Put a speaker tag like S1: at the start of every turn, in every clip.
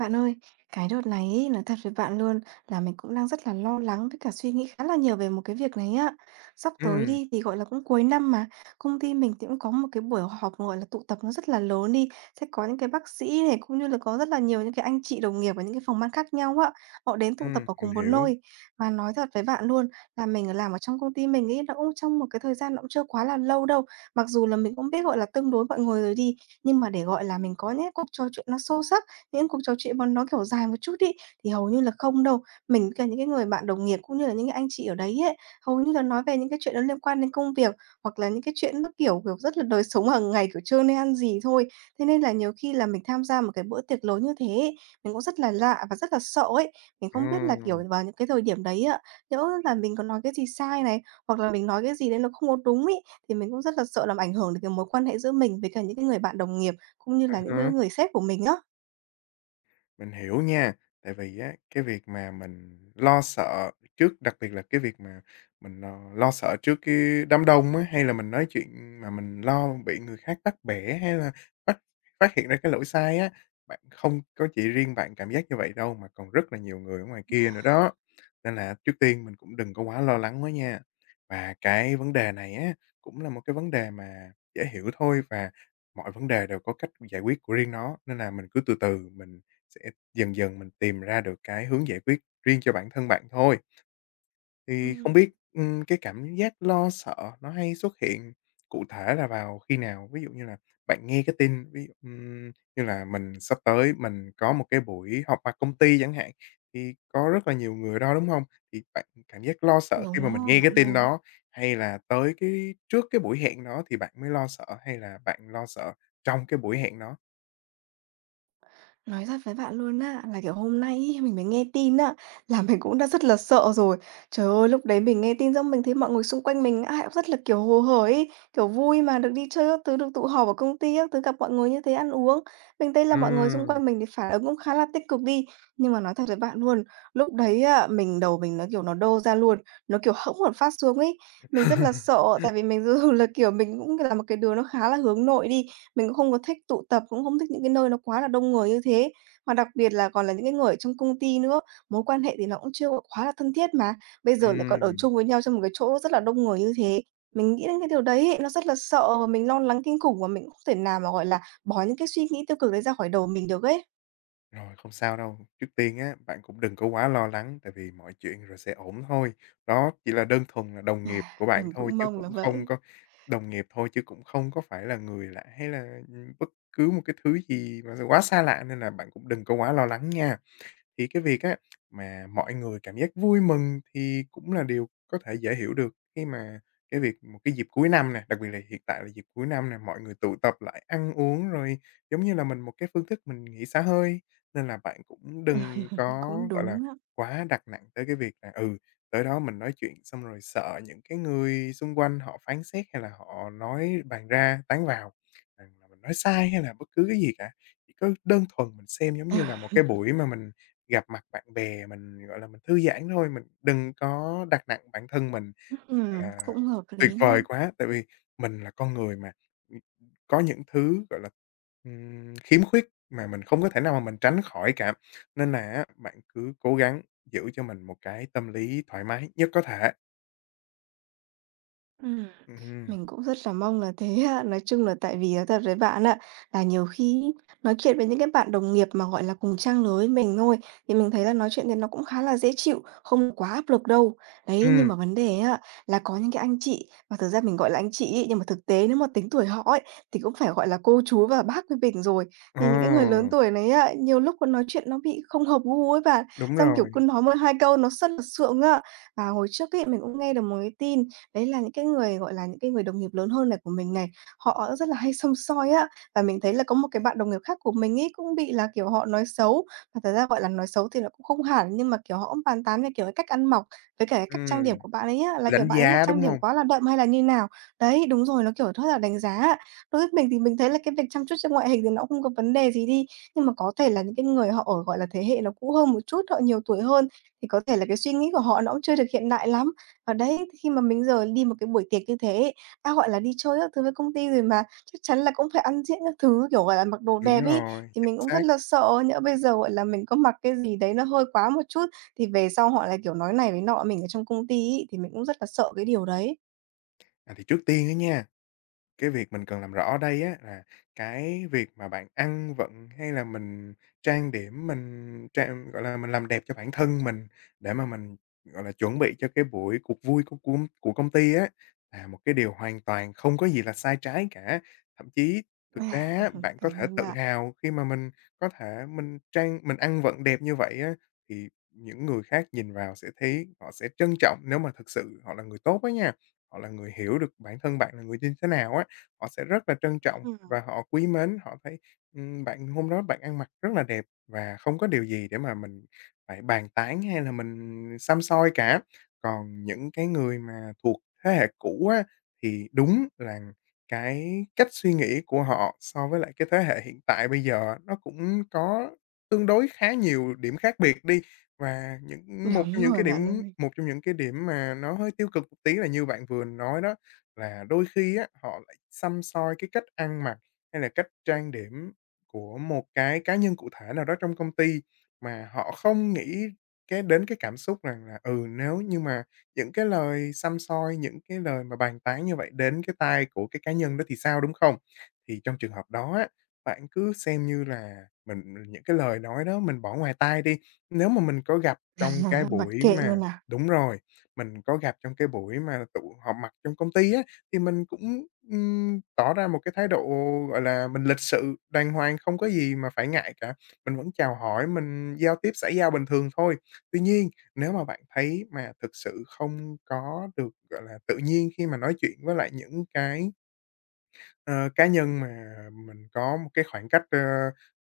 S1: Bạn ơi, cái đợt này ấy, nói thật với bạn luôn là mình cũng đang rất là lo lắng với cả suy nghĩ khá là nhiều về một cái việc này á. Sắp tới
S2: Ừm,
S1: đi thì gọi là cũng cuối năm mà, công ty mình thì cũng có một cái buổi họp gọi là tụ tập nó rất là lớn đi, sẽ có những cái bác sĩ này cũng như là có rất là nhiều những cái anh chị đồng nghiệp ở những cái phòng ban khác nhau á, họ đến tụ tập ở
S2: mình
S1: cùng một
S2: hiểu.
S1: nơi. Và nói thật với bạn luôn là mình làm ở trong công ty mình ấy nó cũng trong một cái thời gian nó cũng chưa quá là lâu đâu. Mặc dù là mình cũng biết gọi là tương đối mọi người rồi đi, nhưng mà để gọi là mình có những cuộc trò chuyện nó sâu sắc những cuộc trò chuyện mà nó, kiểu, dài một chút ấy, thì hầu như là không đâu. Mình với cả những cái người bạn đồng nghiệp cũng như là những cái anh chị ở đấy ấy, hầu như là nói về những cái chuyện nó liên quan đến công việc, hoặc là những cái chuyện nó, kiểu, rất là đời sống hàng ngày, kiểu, trưa nay ăn gì thôi. Thế nên là nhiều khi là mình tham gia một cái bữa tiệc lớn như thế ấy, mình cũng rất là lạ và rất là sợ ấy. Mình không biết là, kiểu,
S2: Ừm,
S1: vào những cái thời điểm đấy ạ, nhỡ là mình có nói cái gì sai này, hoặc là mình nói cái gì đấy nó không có đúng ấy, thì mình cũng rất là sợ làm ảnh hưởng đến cái mối quan hệ giữa mình với cả những cái người bạn đồng nghiệp, cũng như
S2: à
S1: là những cái
S2: há.
S1: người sếp của mình á.
S2: Mình hiểu nha, tại vì á, cái việc mà mình lo sợ trước đặc biệt là cái việc mà mình lo lo sợ trước cái đám đông á, hay là mình nói chuyện mà mình lo bị người khác bắt bẻ hay là phát phát hiện ra cái lỗi sai á, bạn không có chỉ riêng bạn cảm giác như vậy đâu, mà còn rất là nhiều người ở ngoài kia nữa đó. Nên là trước tiên mình cũng đừng có quá lo lắng quá nha. Và cái vấn đề này á, cũng là một cái vấn đề mà dễ hiểu thôi và mọi vấn đề đều có cách giải quyết của riêng nó, nên là mình cứ từ từ mình sẽ dần dần mình tìm ra được cái hướng giải quyết riêng cho bản thân bạn thôi. Thì không
S1: Ừm,
S2: biết, cái cảm giác lo sợ nó hay xuất hiện cụ thể là vào khi nào? Ví dụ như là bạn nghe cái tin, ví dụ, như là mình sắp tới mình có một cái buổi họp mặt công ty chẳng hạn, thì có rất là nhiều người ở đó, đúng không? Thì bạn cảm giác lo sợ khi mà
S1: đúng
S2: mình
S1: rồi
S2: nghe
S1: bạn
S2: cái tin
S1: ơi.
S2: đó, hay là tới cái trước cái buổi hẹn đó thì bạn mới lo sợ, hay là bạn lo sợ trong cái buổi hẹn đó?
S1: Nói thật với bạn luôn á, là, kiểu, hôm nay ấy mình mới nghe tin á, là mình cũng đã rất là sợ rồi. Trời ơi, lúc đấy mình nghe tin xong mình thấy mọi người xung quanh mình ai cũng rất là, kiểu, hồ hởi ấy, kiểu, vui mà được đi chơi các thứ, được tụ họp ở công ty các thứ, gặp mọi người như thế ăn uống. Mình thấy là mọi người xung
S2: Ừm.
S1: quanh mình thì phản ứng cũng khá là tích cực đi. Nhưng mà nói thật với bạn luôn, lúc đấy á, mình đầu mình nó, kiểu, nó đô ra luôn, nó, kiểu, hẫng một phát xuống ấy. Mình rất là sợ tại vì mình dù là, kiểu, mình cũng là một cái đứa nó khá là hướng nội đi. Mình cũng không có thích tụ tập, cũng không thích những cái nơi nó quá là đông người như thế. Mà đặc biệt là còn là những cái người ở trong công ty nữa, mối quan hệ thì nó cũng chưa có quá là thân thiết mà, bây giờ lại còn ở
S2: Ừm.
S1: chung với nhau trong một cái chỗ rất là đông người như thế. Mình nghĩ đến cái điều đấy ấy, nó rất là sợ và mình lo lắng kinh khủng và mình cũng không thể nào mà, gọi là, bỏ những cái suy nghĩ tiêu cực đấy ra khỏi đầu mình được ấy.
S2: Rồi, không sao đâu. Trước tiên á, bạn cũng đừng có quá lo lắng, tại vì mọi chuyện rồi sẽ ổn thôi. Đó chỉ là đơn thuần là đồng nghiệp của bạn
S1: Mình
S2: thôi
S1: cũng
S2: chứ
S1: mong là
S2: cũng không
S1: vậy.
S2: có đồng nghiệp thôi chứ cũng không có phải là người lạ hay là, bất cứ một cái thứ gì mà quá xa lạ nên là bạn cũng đừng có quá lo lắng nha. Thì cái việc á, mà mọi người cảm giác vui mừng thì cũng là điều có thể dễ hiểu được khi mà cái việc một cái dịp cuối năm nè, đặc biệt là hiện tại là dịp cuối năm nè, mọi người tụ tập lại ăn uống rồi giống như là mình một cái phương thức mình nghỉ xả hơi. Nên là bạn cũng đừng có,
S1: Cũng
S2: gọi là,
S1: đúng á.
S2: quá đặt nặng tới cái việc là, tới đó mình nói chuyện xong rồi sợ những cái người xung quanh họ phán xét hay là họ nói bàn ra tán vào rằng là mình nói sai hay là bất cứ cái gì cả. Chỉ có đơn thuần mình xem giống như là một cái buổi mà mình gặp mặt bạn bè mình, gọi là, mình thư giãn thôi, mình đừng có đặt nặng bản thân mình, gọi là,
S1: Cũng hợp
S2: tuyệt
S1: lý
S2: vời
S1: đấy.
S2: quá. Tại vì mình là con người mà, ừm, có những thứ, gọi là, khiếm khuyết mà mình không có thể nào mà mình tránh khỏi cả. Nên là á, bạn cứ cố gắng giữ cho mình một cái tâm lý thoải mái nhất có thể.
S1: Ừm,
S2: Ừm,
S1: mình cũng rất là mong là thế ạ. Nói chung là tại vì nói thật với bạn ạ là nhiều khi nói chuyện với những cái bạn đồng nghiệp mà, gọi là, cùng trang lứa với mình thôi, thì mình thấy là nói chuyện thì nó cũng khá là dễ chịu, không quá áp lực đâu. Đấy, nhưng
S2: ừm,
S1: mà vấn đề á, là có những cái anh chị mà thực ra mình gọi là anh chị ấy, nhưng mà thực tế nếu mà tính tuổi họ ấy, thì cũng phải, gọi là, cô chú và bác với mình rồi. Thì những cái người lớn
S2: ờ,
S1: tuổi này á, nhiều lúc còn nói chuyện nó bị không hợp gu ấy bạn,
S2: đúng
S1: xong, kiểu,
S2: rồi,
S1: cứ nói 1, 2 câu nó rất là sượng ạ. Và hồi trước ấy, mình cũng nghe được một cái tin. Đấy là những cái người, gọi là, những cái người đồng nghiệp lớn hơn này của mình này, họ rất là hay xăm soi á, và mình thấy là có một cái bạn đồng nghiệp khác của mình ấy cũng bị là, kiểu, họ nói xấu, và thật ra, gọi là, nói xấu thì nó cũng không hẳn, nhưng mà, kiểu, họ cũng bàn tán về, kiểu, cái cách ăn mặc, với cả cái cách trang điểm
S2: ừm,
S1: của bạn ấy á, là, kiểu,
S2: đánh
S1: bạn ấy là
S2: giá,
S1: trang
S2: đúng
S1: điểm
S2: không?
S1: quá là đậm hay là như nào. Đấy, đúng rồi, nó, kiểu, rất là đánh giá á. Đối với mình thì mình thấy là cái việc chăm chút cho ngoại hình thì nó cũng không có vấn đề gì đi, nhưng mà có thể là những cái người họ ở, gọi là, thế hệ nó cũ hơn một chút, họ nhiều tuổi hơn thì có thể là cái suy nghĩ của họ nó cũng chưa được hiện đại lắm. Ờ, đấy, khi mà mình giờ đi một cái buổi tiệc như thế ấy, đã gọi là đi chơi các thứ với công ty rồi mà chắc chắn là cũng phải ăn diện các thứ, kiểu, gọi là, mặc đồ
S2: Đúng
S1: đẹp ấy,
S2: rồi,
S1: thì
S2: chính
S1: mình cũng rất
S2: xác.
S1: là sợ, nhỡ bây giờ, gọi là, mình có mặc cái gì đấy nó hơi quá một chút thì về sau họ lại, kiểu, nói này nói nọ mình ở trong công ty ấy, thì mình cũng rất là sợ cái điều đấy.
S2: À, thì trước tiên á nha. Cái việc mình cần làm rõ ở đây á là cái việc mà bạn ăn vận hay là mình trang điểm, mình trang gọi là, mình làm đẹp cho bản thân mình để mà mình, gọi là, chuẩn bị cho cái buổi cuộc vui của công ty á, là một cái điều hoàn toàn không có gì là sai trái cả. Thậm chí
S1: À,
S2: thực ra á, bạn có
S1: cảm
S2: thể
S1: ơn
S2: tự
S1: bạn.
S2: hào khi mà mình có thể mình ăn vận đẹp như vậy á, thì những người khác nhìn vào sẽ thấy họ sẽ trân trọng nếu mà thực sự họ là người tốt á nha, họ là người hiểu được bản thân bạn là người như thế nào á họ sẽ rất là trân trọng
S1: Ừm.
S2: và họ quý mến, họ thấy, bạn hôm đó bạn ăn mặc rất là đẹp và không có điều gì để mà mình phải bàn tán hay là mình xăm soi cả. Còn những cái người mà thuộc thế hệ cũ á, thì đúng là cái cách suy nghĩ của họ so với lại cái thế hệ hiện tại bây giờ á, nó cũng có tương đối khá nhiều điểm khác biệt đi. Và những một trong
S1: Đúng
S2: những
S1: rồi
S2: cái
S1: bạn
S2: điểm
S1: ơi,
S2: một trong những cái điểm mà nó hơi tiêu cực một tí là như bạn vừa nói đó, là đôi khi á, họ lại xăm soi cái cách ăn mặc hay là cách trang điểm của một cái cá nhân cụ thể nào đó trong công ty mà họ không nghĩ cái đến cái cảm xúc rằng là, nếu như mà những cái lời xăm soi, những cái lời mà bàn tán như vậy đến cái tai của cái cá nhân đó thì sao, đúng không? Thì trong trường hợp đó á, bạn cứ xem như là mình những cái lời nói đó mình bỏ ngoài tai đi. Nếu mà mình có gặp trong cái
S1: mặc
S2: buổi
S1: kệ
S2: mà,
S1: luôn à.
S2: đúng rồi, mình có gặp trong cái buổi mà tụ họp mặt trong công ty á, thì mình cũng, tỏ ra một cái thái độ, gọi là, mình lịch sự, đàng hoàng, không có gì mà phải ngại cả. Mình vẫn chào hỏi, mình giao tiếp xã giao bình thường thôi. Tuy nhiên, nếu mà bạn thấy mà thực sự không có được, gọi là, tự nhiên khi mà nói chuyện với lại những cái Ờ, cá nhân mà mình có một cái khoảng cách,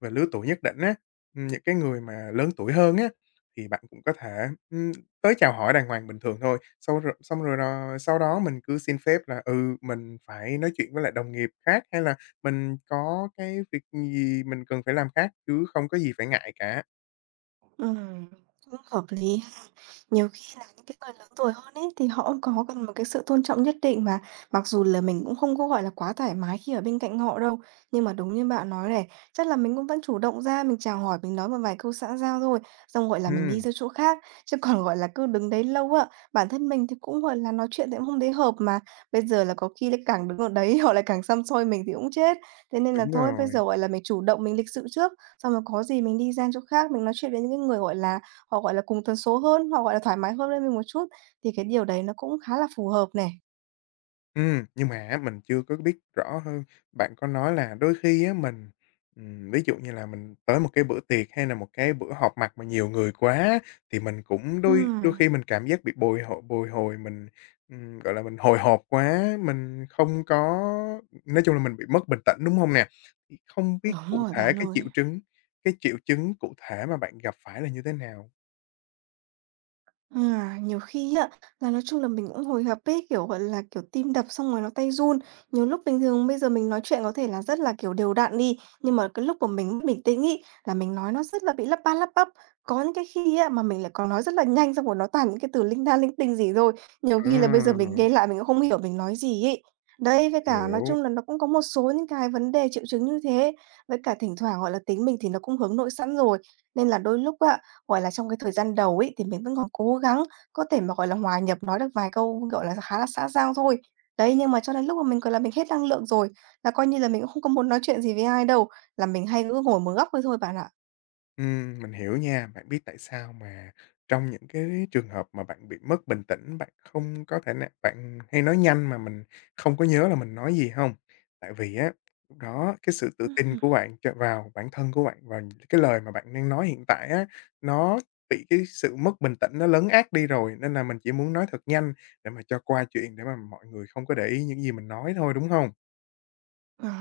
S2: về lứa tuổi nhất định á, những cái người mà lớn tuổi hơn á, thì bạn cũng có thể, ưm, tới chào hỏi đàng hoàng bình thường thôi, sau rồi xong rồi rồi sau đó mình cứ xin phép là, mình phải nói chuyện với lại đồng nghiệp khác, hay là mình có cái việc gì mình cần phải làm khác, chứ không có gì phải ngại cả.
S1: Ừm, cũng hợp lý ha. Nhiều khi là những cái người lớn tuổi hơn ấy, thì họ cũng có cần một cái sự tôn trọng nhất định mà, mặc dù là mình cũng không có, gọi là, quá thoải mái khi ở bên cạnh họ đâu. Nhưng mà đúng như bạn nói này, chắc là mình cũng vẫn chủ động ra, mình chào hỏi, mình nói một vài câu xã giao thôi, xong, gọi là, mình đi
S2: Ừm,
S1: ra chỗ khác, chứ còn, gọi là, cứ đứng đấy lâu á, bản thân mình thì cũng, gọi là, nói chuyện thì cũng không thấy hợp mà. Bây giờ là có khi lại càng đứng ở đấy họ lại càng xăm soi mình thì cũng chết. Thế nên là
S2: đúng
S1: thôi bây
S2: rồi.
S1: giờ, gọi là, mình chủ động mình lịch sự trước. Xong rồi có gì mình đi sang chỗ khác, mình nói chuyện với những cái người, gọi là, họ, gọi là, cùng tần số hơn, họ, gọi là, thoải mái hơn với mình một chút, thì cái điều đấy nó cũng khá là phù hợp nè.
S2: Nhưng mà á mình chưa có biết rõ hơn. Bạn có nói là đôi khi á mình, ví dụ như là mình tới một cái bữa tiệc hay là một cái bữa họp mặt mà nhiều người quá thì mình cũng đôi đôi
S1: Ừm.
S2: khi mình cảm giác bị bồi hồi, mình, gọi là, mình hồi hộp quá, mình không có nói chung là mình bị mất bình tĩnh, đúng không nè? Thì không biết
S1: Đúng
S2: cụ
S1: rồi
S2: thể
S1: bạn
S2: cái triệu
S1: ơi.
S2: chứng cái triệu chứng cụ thể mà bạn gặp phải là như thế nào?
S1: À, nhiều khi á, là nói chung là mình cũng hồi hộp ấy, kiểu, gọi là, kiểu, tim đập xong rồi nó tay run. Nhiều lúc bình thường bây giờ mình nói chuyện có thể là rất là, kiểu, đều đặn đi, nhưng mà cái lúc mà mình mất bình tĩnh ấy, là mình nói nó rất là bị lắp ba lắp bắp. Có những cái khi á, mà mình lại còn nói rất là nhanh xong rồi nó toàn những cái từ linh đa linh tinh gì rồi. Nhiều khi là bây giờ mình
S2: Ừm,
S1: nghe lại mình cũng không hiểu mình nói gì ấy. Đấy, với cả nói
S2: hiểu.
S1: chung là nó cũng có một số những cái vấn đề triệu chứng như thế. Với cả thỉnh thoảng, gọi là, tính mình thì nó cũng hướng nội sẵn rồi, nên là đôi lúc á, gọi là, trong cái thời gian đầu ấy, thì mình vẫn còn cố gắng có thể mà, gọi là, hòa nhập, nói được vài câu, gọi là, khá là xã giao thôi. Đấy, nhưng mà cho đến lúc mà mình, gọi là, mình hết năng lượng rồi, là coi như là mình cũng không có muốn nói chuyện gì với ai đâu, là mình hay cứ ngồi một góc đấy thôi bạn ạ.
S2: Mình hiểu nha. Bạn biết tại sao mà trong những cái trường hợp mà bạn bị mất bình tĩnh, bạn không có thể nào bạn hay nói nhanh mà mình không có nhớ là mình nói gì không? Tại vì á, lúc đó cái sự tự tin của bạn cho vào bản thân của bạn, vào những cái lời mà bạn đang nói hiện tại á, nó bị cái sự mất bình tĩnh nó lấn át đi rồi, nên là mình chỉ muốn nói thật nhanh để mà cho qua chuyện, để mà mọi người không có để ý những gì mình nói thôi, đúng không?
S1: À.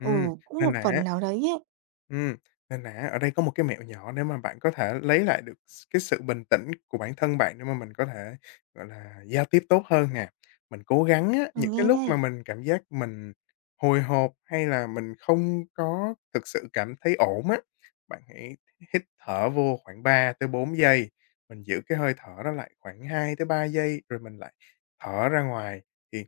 S1: Ừ,
S2: Ừm,
S1: cũng một
S2: nên
S1: phần
S2: là
S1: nào đấy ấy.
S2: Ừm, nên là ở đây có một cái mẹo nhỏ để mà bạn có thể lấy lại được cái sự bình tĩnh của bản thân bạn để mà mình có thể, gọi là, giao tiếp tốt hơn nè. Mình cố gắng á,
S1: Mình
S2: những cái
S1: nghe
S2: lúc mà
S1: đây.
S2: mình cảm giác mình hồi hộp hay là mình không có thực sự cảm thấy ổn á, bạn hãy hít thở vô khoảng 3 tới 4 giây, mình giữ cái hơi thở đó lại khoảng 2 tới 3 giây rồi mình lại thở ra ngoài. Thì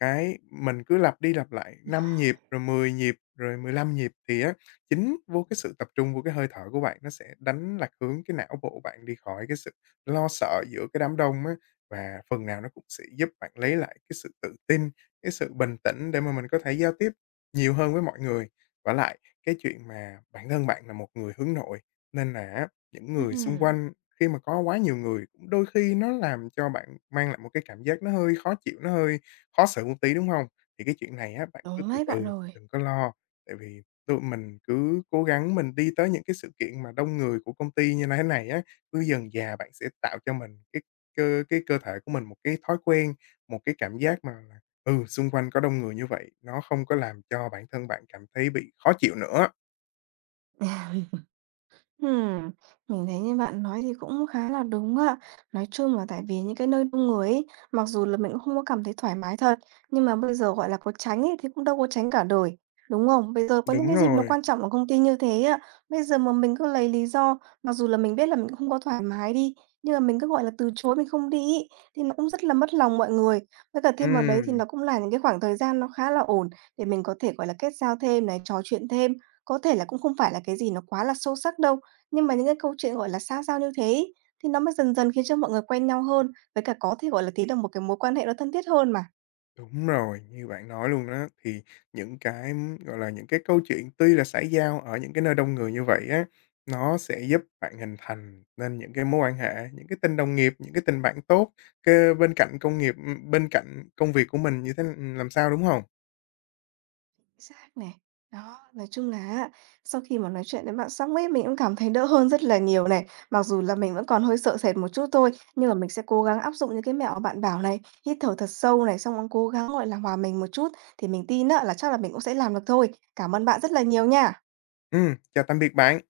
S2: cái mình cứ lặp đi lặp lại 5 nhịp, rồi 10 nhịp, rồi 15 nhịp thì á, chính vô cái sự tập trung vô cái hơi thở của bạn nó sẽ đánh lạc hướng cái não bộ bạn đi khỏi cái sự lo sợ giữa cái đám đông á, và phần nào nó cũng sẽ giúp bạn lấy lại cái sự tự tin, cái sự bình tĩnh để mà mình có thể giao tiếp nhiều hơn với mọi người. Và lại cái chuyện mà bản thân bạn là một người hướng nội, nên là á, những người xung
S1: Ừm.
S2: quanh khi mà có quá nhiều người cũng đôi khi nó làm cho bạn mang lại một cái cảm giác nó hơi khó chịu, nó hơi khó xử một tí, đúng hông? Thì cái chuyện này á, bạn cứ
S1: Đúng
S2: từ
S1: đấy bạn
S2: từ,
S1: ơi.
S2: đừng có lo, tại vì tụi mình cứ cố gắng mình đi tới những cái sự kiện mà đông người của công ty như này thế này á, cứ dần dà bạn sẽ tạo cho mình cái cái cơ thể của mình một cái thói quen, một cái cảm giác mà là, xung quanh có đông người như vậy, nó không có làm cho bản thân bạn cảm thấy bị khó chịu nữa.
S1: Ừm, mình thấy như bạn nói thì cũng khá là đúng ạ. Nói chung là tại vì những cái nơi đông người ấy, mặc dù là mình cũng không có cảm thấy thoải mái thật, nhưng mà bây giờ, gọi là, có tránh ấy thì cũng đâu có tránh cả đời, đúng không? Bây giờ có những
S2: Đúng
S1: cái dịp nó
S2: rồi,
S1: quan trọng ở công ty như thế ạ, bây giờ mà mình cứ lấy lý do, mặc dù là mình biết là mình cũng không có thoải mái đi, nhưng mà mình cứ, gọi là, từ chối mình không đi ấy, thì nó cũng rất là mất lòng mọi người. Với cả thêm vào đấy thì
S2: ừm.
S1: nó cũng là những cái khoảng thời gian nó khá là ổn để mình có thể, gọi là, kết giao thêm này, trò chuyện thêm, có thể là cũng không phải là cái gì nó quá là sâu sắc đâu, nhưng mà những cái câu chuyện, gọi là, xa giao như thế ấy, thì nó mới dần dần khiến cho mọi người quen nhau hơn, với cả có thể, gọi là, tí được một cái mối quan hệ nó thân thiết hơn mà.
S2: Đúng rồi, như bạn nói luôn đó, thì những cái, gọi là, những cái câu chuyện tuy là xã giao ở những cái nơi đông người như vậy á, nó sẽ giúp bạn hình thành nên những cái mối quan hệ, những cái tình đồng nghiệp, những cái tình bạn tốt, cái bên cạnh công nghiệp bên cạnh công việc của mình như thế làm sao, đúng không?
S1: Xác này. Đó, nói chung là á, sau khi mà nói chuyện với bạn xong ấy, mình cũng cảm thấy đỡ hơn rất là nhiều này. Mặc dù là mình vẫn còn hơi sợ sệt một chút thôi, nhưng mà mình sẽ cố gắng áp dụng những cái mẹo mà bạn bảo này, hít thở thật sâu này, xong cũng cố gắng, gọi là, hòa mình một chút, thì mình tin á là chắc là mình cũng sẽ làm được thôi. Cảm ơn bạn rất là nhiều nha.
S2: Chào tạm biệt bạn.